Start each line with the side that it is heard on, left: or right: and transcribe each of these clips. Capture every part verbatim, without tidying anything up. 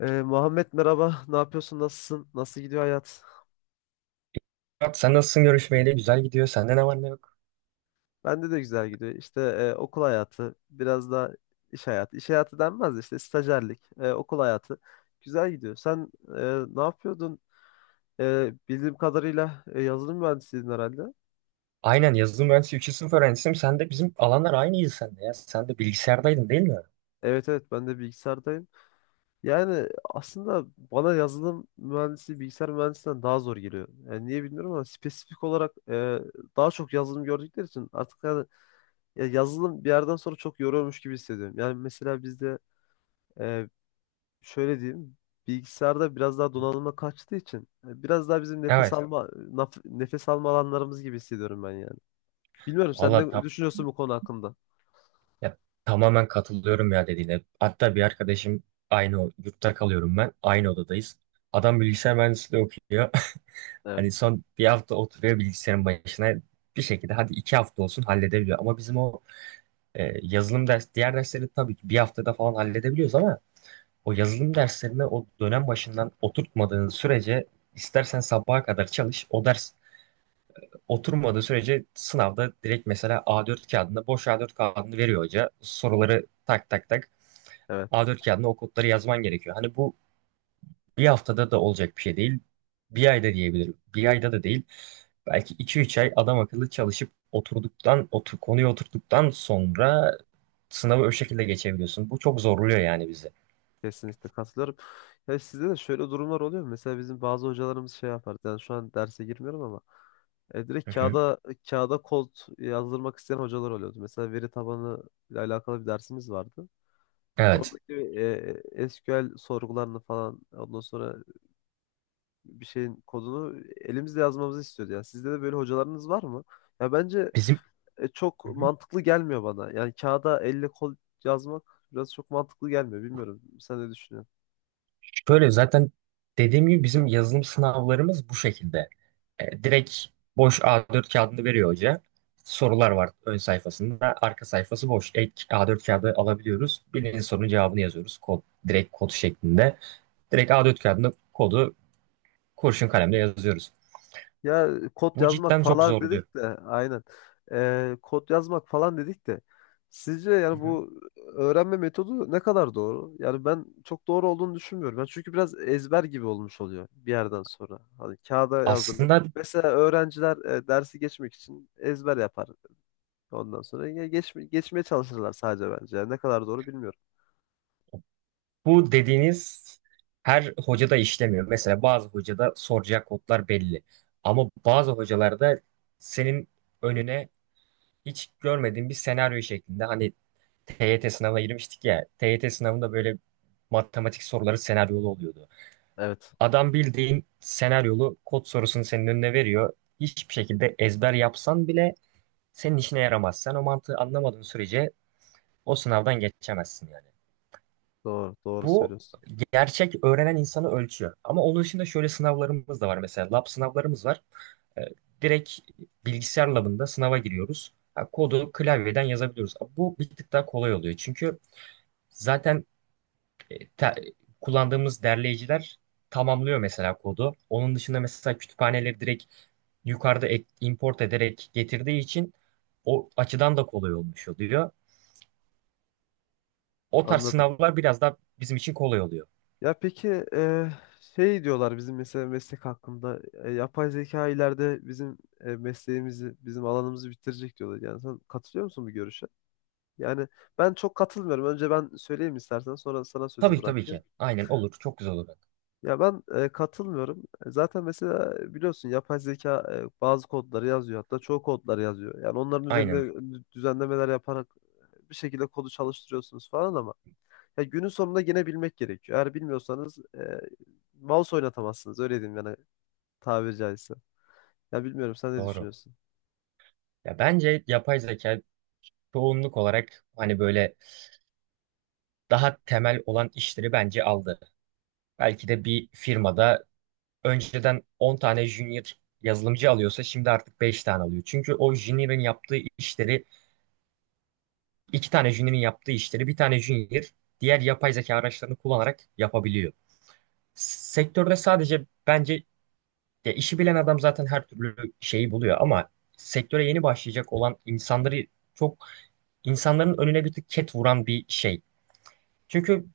left: Ee, Muhammed merhaba, ne yapıyorsun, nasılsın, nasıl gidiyor hayat?
right: Murat, sen nasılsın görüşmeyle? Güzel gidiyor. Sende ne var ne yok?
left: Bende de güzel gidiyor. İşte e, okul hayatı, biraz da iş hayatı. İş hayatı denmez de işte stajyerlik, e, okul hayatı güzel gidiyor. Sen e, ne yapıyordun? E, bildiğim kadarıyla e, yazılım mühendisiydin herhalde.
right: Aynen, yazılım mühendisi üçüncü sınıf öğrencisiyim. Sen de bizim alanlar aynıydı sende ya. Sen de bilgisayardaydın değil mi?
left: Evet, evet, ben de bilgisayardayım. Yani aslında bana yazılım mühendisi bilgisayar mühendisinden daha zor geliyor. Yani niye bilmiyorum ama spesifik olarak e, daha çok yazılım gördükleri için artık yani ya yazılım bir yerden sonra çok yoruyormuş gibi hissediyorum. Yani mesela bizde e, şöyle diyeyim bilgisayarda biraz daha donanıma kaçtığı için e, biraz daha bizim nefes,
right: Evet.
left: evet, alma naf- nefes alma alanlarımız gibi hissediyorum ben yani. Bilmiyorum sen
right: Valla
left: ne
right: tam,
left: düşünüyorsun bu konu hakkında?
right: ya, tamamen katılıyorum ya dediğine. Hatta bir arkadaşım, aynı o- yurtta kalıyorum ben. Aynı odadayız. Adam bilgisayar mühendisliği okuyor. Hani
left: Evet,
right: son bir hafta oturuyor bilgisayarın başına. Bir şekilde hadi iki hafta olsun halledebiliyor. Ama bizim o, e, yazılım ders, diğer dersleri tabii ki bir haftada falan halledebiliyoruz ama o yazılım derslerine o dönem başından oturtmadığın sürece istersen sabaha kadar çalış. O ders oturmadığı sürece sınavda direkt, mesela, A dört kağıdında, boş A dört kağıdını veriyor hoca. Soruları tak tak tak,
left: evet.
right: A dört kağıdına o kodları yazman gerekiyor. Hani bu bir haftada da olacak bir şey değil. Bir ayda diyebilirim. Bir ayda da değil. Belki iki üç ay adam akıllı çalışıp oturduktan, otur, konuyu oturttuktan sonra sınavı o şekilde geçebiliyorsun. Bu çok zorluyor yani bizi.
left: Kesinlikle katılıyorum. Ya sizde de şöyle durumlar oluyor mu? Mesela bizim bazı hocalarımız şey yapar. Yani şu an derse girmiyorum ama e,
right: Hı
left: direkt
right: hı.
left: kağıda kağıda kod yazdırmak isteyen hocalar oluyordu. Mesela veri tabanı ile alakalı bir dersimiz vardı.
right: Evet.
left: Oradaki e, S Q L sorgularını falan ondan sonra bir şeyin kodunu elimizle yazmamızı istiyordu. Yani sizde de böyle hocalarınız var mı? Ya bence
right: Bizim
left: e, çok mantıklı gelmiyor bana. Yani kağıda elle kol yazmak biraz çok mantıklı gelmiyor. Bilmiyorum. Sen ne düşünüyorsun?
right: Şöyle zaten, dediğim gibi, bizim yazılım sınavlarımız bu şekilde. E, direkt boş A dört kağıdını veriyor hoca. Sorular var ön sayfasında. Arka sayfası boş. Ek A dört kağıdı alabiliyoruz. Bilinen sorunun cevabını yazıyoruz. Kod, direkt kod şeklinde. Direkt A dört kağıdında kodu kurşun kalemle yazıyoruz.
left: Ya kod
right: Bu
left: yazmak
right: cidden çok
left: falan
right: zordu.
left: dedik de aynen. Ee, kod yazmak falan dedik de sizce
right: Hı
left: yani
right: hı.
left: bu öğrenme metodu ne kadar doğru? Yani ben çok doğru olduğunu düşünmüyorum. Ben çünkü biraz ezber gibi olmuş oluyor bir yerden sonra. Hani kağıda yazdırmak.
right: Aslında
left: Mesela öğrenciler e, dersi geçmek için ezber yapar. Ondan sonra ya geç, geçmeye çalışırlar sadece bence. Yani ne kadar doğru bilmiyorum.
right: bu dediğiniz her hocada işlemiyor. Mesela bazı hocada soracak kodlar belli. Ama bazı hocalarda senin önüne hiç görmediğim bir senaryo şeklinde, hani, T Y T sınavına girmiştik ya, T Y T sınavında böyle matematik soruları senaryolu oluyordu.
left: Evet,
right: Adam bildiğin senaryolu kod sorusunu senin önüne veriyor. Hiçbir şekilde ezber yapsan bile senin işine yaramaz. Sen o mantığı anlamadığın sürece o sınavdan geçemezsin yani.
left: doğru, doğru
right: Bu
left: söylüyorsun.
right: gerçek öğrenen insanı ölçüyor. Ama onun dışında şöyle sınavlarımız da var mesela. Lab sınavlarımız var. E, direkt bilgisayar labında sınava giriyoruz. Ha, kodu klavyeden yazabiliyoruz. Bu bir tık daha kolay oluyor. Çünkü zaten, e, te- kullandığımız derleyiciler tamamlıyor mesela kodu. Onun dışında mesela kütüphaneleri direkt yukarıda ek- import ederek getirdiği için o açıdan da kolay olmuş oluyor. O tarz
left: Anladım.
right: sınavlar biraz daha bizim için kolay oluyor.
left: Ya peki e, şey diyorlar bizim mesela meslek hakkında e, yapay zeka ileride bizim e, mesleğimizi, bizim alanımızı bitirecek diyorlar. Yani sen katılıyor musun bu görüşe? Yani ben çok katılmıyorum. Önce ben söyleyeyim istersen sonra sana sözü
right: Tabii, tabii
left: bırakayım.
right: ki. Aynen, olur. Çok güzel olur.
left: Ya ben e, katılmıyorum. E, Zaten mesela biliyorsun yapay zeka e, bazı kodları yazıyor hatta çoğu kodları yazıyor. Yani onların
right: Aynen.
left: üzerine düzenlemeler yaparak bir şekilde kodu çalıştırıyorsunuz falan ama ya günün sonunda gene bilmek gerekiyor. Eğer bilmiyorsanız e, mouse oynatamazsınız. Öyle diyeyim yani tabiri caizse. Ya bilmiyorum sen ne
right: Doğru.
left: düşünüyorsun?
right: Ya bence yapay zeka çoğunluk olarak, hani, böyle daha temel olan işleri bence aldı. Belki de bir firmada önceden on tane junior yazılımcı alıyorsa şimdi artık beş tane alıyor. Çünkü o junior'ın yaptığı işleri, iki tane junior'ın yaptığı işleri bir tane junior diğer yapay zeka araçlarını kullanarak yapabiliyor. Sektörde sadece, bence, ya işi bilen adam zaten her türlü şeyi buluyor ama sektöre yeni başlayacak olan insanları, çok insanların önüne bir tık ket vuran bir şey. Çünkü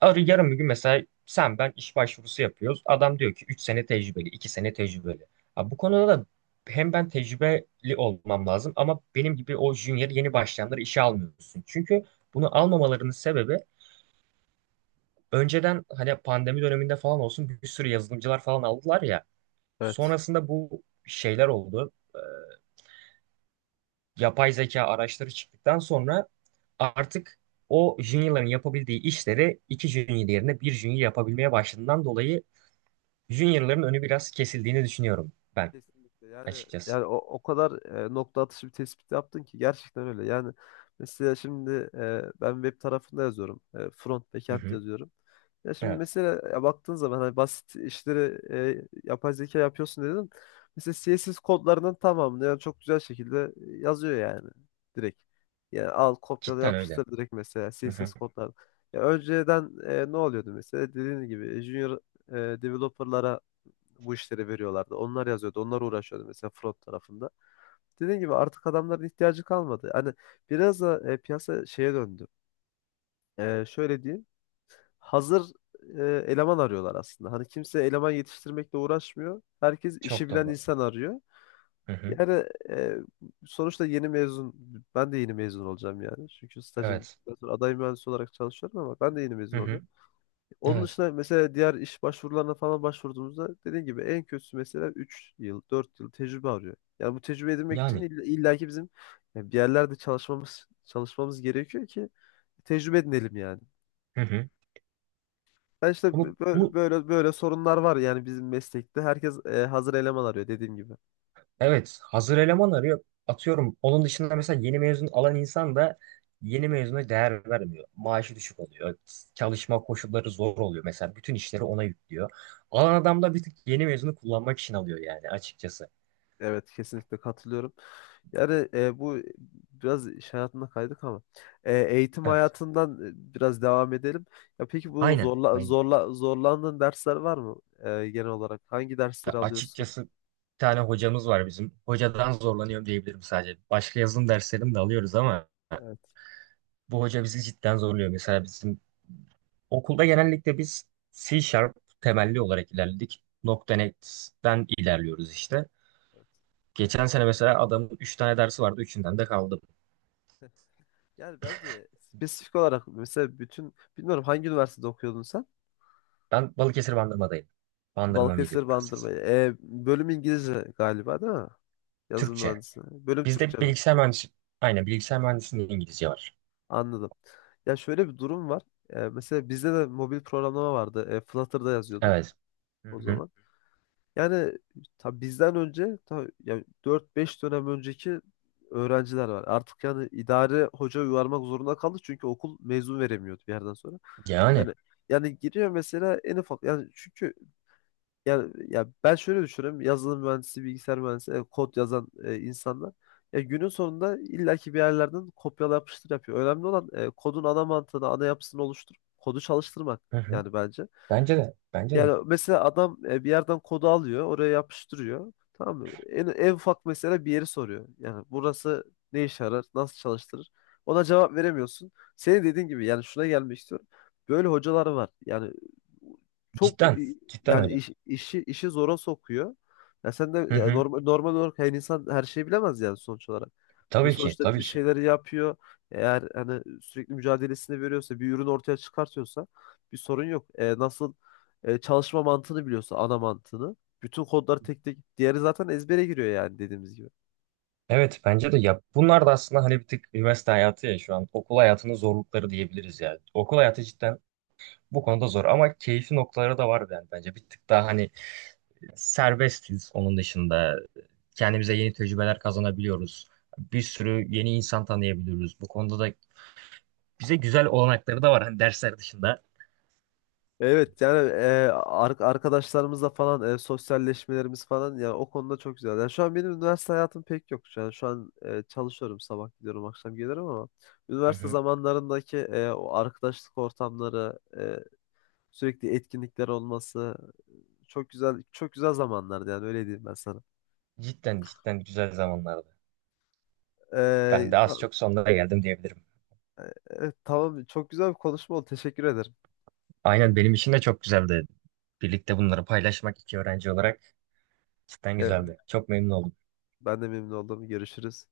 right: Arı yarın bir gün, mesela, sen ben iş başvurusu yapıyoruz. Adam diyor ki üç sene tecrübeli, iki sene tecrübeli. Ha, bu konuda da hem ben tecrübeli olmam lazım ama benim gibi o junior yeni başlayanları işe almıyorsun. Çünkü bunu almamalarının sebebi, önceden, hani, pandemi döneminde falan olsun bir sürü yazılımcılar falan aldılar ya.
left: Evet.
right: Sonrasında bu şeyler oldu. Ee, yapay zeka araçları çıktıktan sonra artık o juniorların yapabildiği işleri iki junior yerine bir junior yapabilmeye başladığından dolayı junior'ların önü biraz kesildiğini düşünüyorum ben
left: Kesinlikle. Yani
right: açıkçası.
left: yani o, o kadar e, nokta atışı bir tespit yaptın ki gerçekten öyle. Yani mesela şimdi e, ben web tarafında yazıyorum. E, front
right: Hı
left: backend
right: hı.
left: yazıyorum. Ya şimdi
right: Evet.
left: mesela ya baktığın zaman hani basit işleri e, yapay zeka yapıyorsun dedin. Mesela C S S kodlarının tamamını yani çok güzel şekilde e, yazıyor yani direkt. Yani al kopyala
right: Cidden öyle.
left: yapıştır direkt mesela
right: Hı hı.
left: C S S kodları. Ya önceden e, ne oluyordu mesela dediğin gibi junior e, developerlara bu işleri veriyorlardı. Onlar yazıyordu, onlar uğraşıyordu mesela front tarafında. Dediğim gibi artık adamların ihtiyacı kalmadı. Hani biraz da e, piyasa şeye döndü. E, şöyle diyeyim, hazır e, eleman arıyorlar aslında. Hani kimse eleman yetiştirmekle uğraşmıyor. Herkes işi
right: Çok
left: bilen
right: doğru.
left: insan arıyor.
right: Hı hı.
left: Yani e, sonuçta yeni mezun, ben de yeni mezun olacağım yani. Çünkü stajım
right: Evet.
left: bittikten sonra aday mühendis olarak çalışıyorum ama ben de yeni
right: Hı
left: mezun
right: hı.
left: olacağım. Onun
right: Evet.
left: dışında mesela diğer iş başvurularına falan başvurduğumuzda dediğim gibi en kötüsü mesela üç yıl, dört yıl tecrübe arıyor. Yani bu tecrübe edinmek için
right: Yani.
left: ill- illaki bizim yani bir yerlerde çalışmamız çalışmamız gerekiyor ki tecrübe edinelim yani.
right: Hı hı.
left: Ben işte
right: Ama
left: bö-
right: bu,
left: böyle böyle sorunlar var yani bizim meslekte. Herkes e, hazır eleman arıyor dediğim gibi.
right: evet, hazır eleman arıyor. Atıyorum. Onun dışında mesela yeni mezun alan insan da yeni mezuna değer vermiyor. Maaşı düşük oluyor. Çalışma koşulları zor oluyor. Mesela bütün işleri ona yüklüyor. Alan adam da bir tık yeni mezunu kullanmak için alıyor yani açıkçası.
left: Evet kesinlikle katılıyorum. Yani e, bu biraz iş hayatına kaydık ama e, eğitim
right: Evet.
left: hayatından e, biraz devam edelim. Ya peki bu
right: Aynen.
left: zorla
right: Aynen.
left: zorla zorlandığın dersler var mı e, genel olarak? Hangi dersleri
right: Ya,
left: alıyorsun?
right: açıkçası, bir tane hocamız var bizim. Hocadan zorlanıyorum diyebilirim sadece. Başka yazılım derslerini de alıyoruz ama
left: Evet,
right: bu hoca bizi cidden zorluyor. Mesela bizim okulda genellikle biz C Sharp temelli olarak ilerledik. .net'ten ilerliyoruz işte.
left: evet.
right: Geçen sene mesela adamın üç tane dersi vardı. Üçünden de kaldım.
left: Yani bence spesifik olarak mesela bütün bilmiyorum hangi üniversitede okuyordun sen?
right: Ben Balıkesir Bandırma'dayım. Bandırma on yedi
left: Balıkesir
right: Üniversitesi.
left: Bandırma. E, bölüm İngilizce galiba değil mi? Yazılım
right: Türkçe.
left: mühendisi. Bölüm Türkçe
right: Bizde
left: mi?
right: bilgisayar mühendisi, aynen, bilgisayar mühendisliğinde İngilizce var.
left: Anladım. Ya şöyle bir durum var. E, mesela bizde de mobil programlama vardı. E, Flutter'da yazıyorduk
right: Evet. Hı
left: o
right: hı.
left: zaman. Yani tabii bizden önce tabii yani dört beş dönem önceki öğrenciler var. Artık yani idare hoca yuvarmak zorunda kaldı çünkü okul mezun veremiyordu bir yerden sonra.
right: Yani.
left: Yani yani giriyor mesela en ufak yani çünkü yani ya ben şöyle düşünüyorum. Yazılım mühendisi, bilgisayar mühendisi, e, kod yazan e, insanlar ya günün sonunda illaki bir yerlerden kopyala yapıştır yapıyor. Önemli olan e, kodun ana mantığını, ana yapısını oluşturup kodu çalıştırmak
right: Hı hı.
left: yani bence.
right: Bence de. Bence de.
left: Yani mesela adam e, bir yerden kodu alıyor, oraya yapıştırıyor. Tamam mı? En, en ufak mesela bir yeri soruyor. Yani burası ne işe yarar, nasıl çalıştırır? Ona cevap veremiyorsun. Senin dediğin gibi yani şuna gelmek istiyorum. Böyle hocalar var. Yani çok
right: Cidden,
left: i-
right: cidden
left: yani
right: öyle.
left: iş- işi işi zora sokuyor. Ya sen de
right: Hı
left: ya
right: hı.
left: normal normal olarak yani insan her şeyi bilemez yani sonuç olarak. Ya
right: Tabii ki,
left: sonuçta
right: tabii
left: bir
right: ki.
left: şeyleri yapıyor. Eğer hani sürekli mücadelesini veriyorsa, bir ürün ortaya çıkartıyorsa bir sorun yok. E, nasıl e, çalışma mantığını biliyorsa ana mantığını. Bütün kodları tek tek diğeri zaten ezbere giriyor yani dediğimiz gibi.
right: Evet, bence de ya, bunlar da aslında, hani, bir tık üniversite hayatı, ya şu an okul hayatının zorlukları diyebiliriz yani. Okul hayatı cidden bu konuda zor ama keyfi noktaları da var yani bence. Bir tık daha, hani, serbestiz onun dışında. Kendimize yeni tecrübeler kazanabiliyoruz. Bir sürü yeni insan tanıyabiliyoruz. Bu konuda da bize güzel olanakları da var, hani, dersler dışında.
left: Evet, yani e, ar- arkadaşlarımızla falan e, sosyalleşmelerimiz falan yani o konuda çok güzel. Yani şu an benim üniversite hayatım pek yok. Yani şu an e, çalışıyorum sabah gidiyorum akşam gelirim ama
right: Hı
left: üniversite
right: hı.
left: zamanlarındaki e, o arkadaşlık ortamları e, sürekli etkinlikler olması çok güzel çok güzel zamanlardı yani öyle diyeyim ben sana.
right: Cidden, cidden güzel zamanlardı. Ben
left: E,
right: de
left: ta-
right: az çok sonlara geldim diyebilirim.
left: evet, tamam çok güzel bir konuşma oldu teşekkür ederim.
right: Aynen, benim için de çok güzeldi. Birlikte bunları paylaşmak iki öğrenci olarak cidden
left: Evet.
right: güzeldi. Çok memnun oldum.
left: Ben de memnun oldum. Görüşürüz.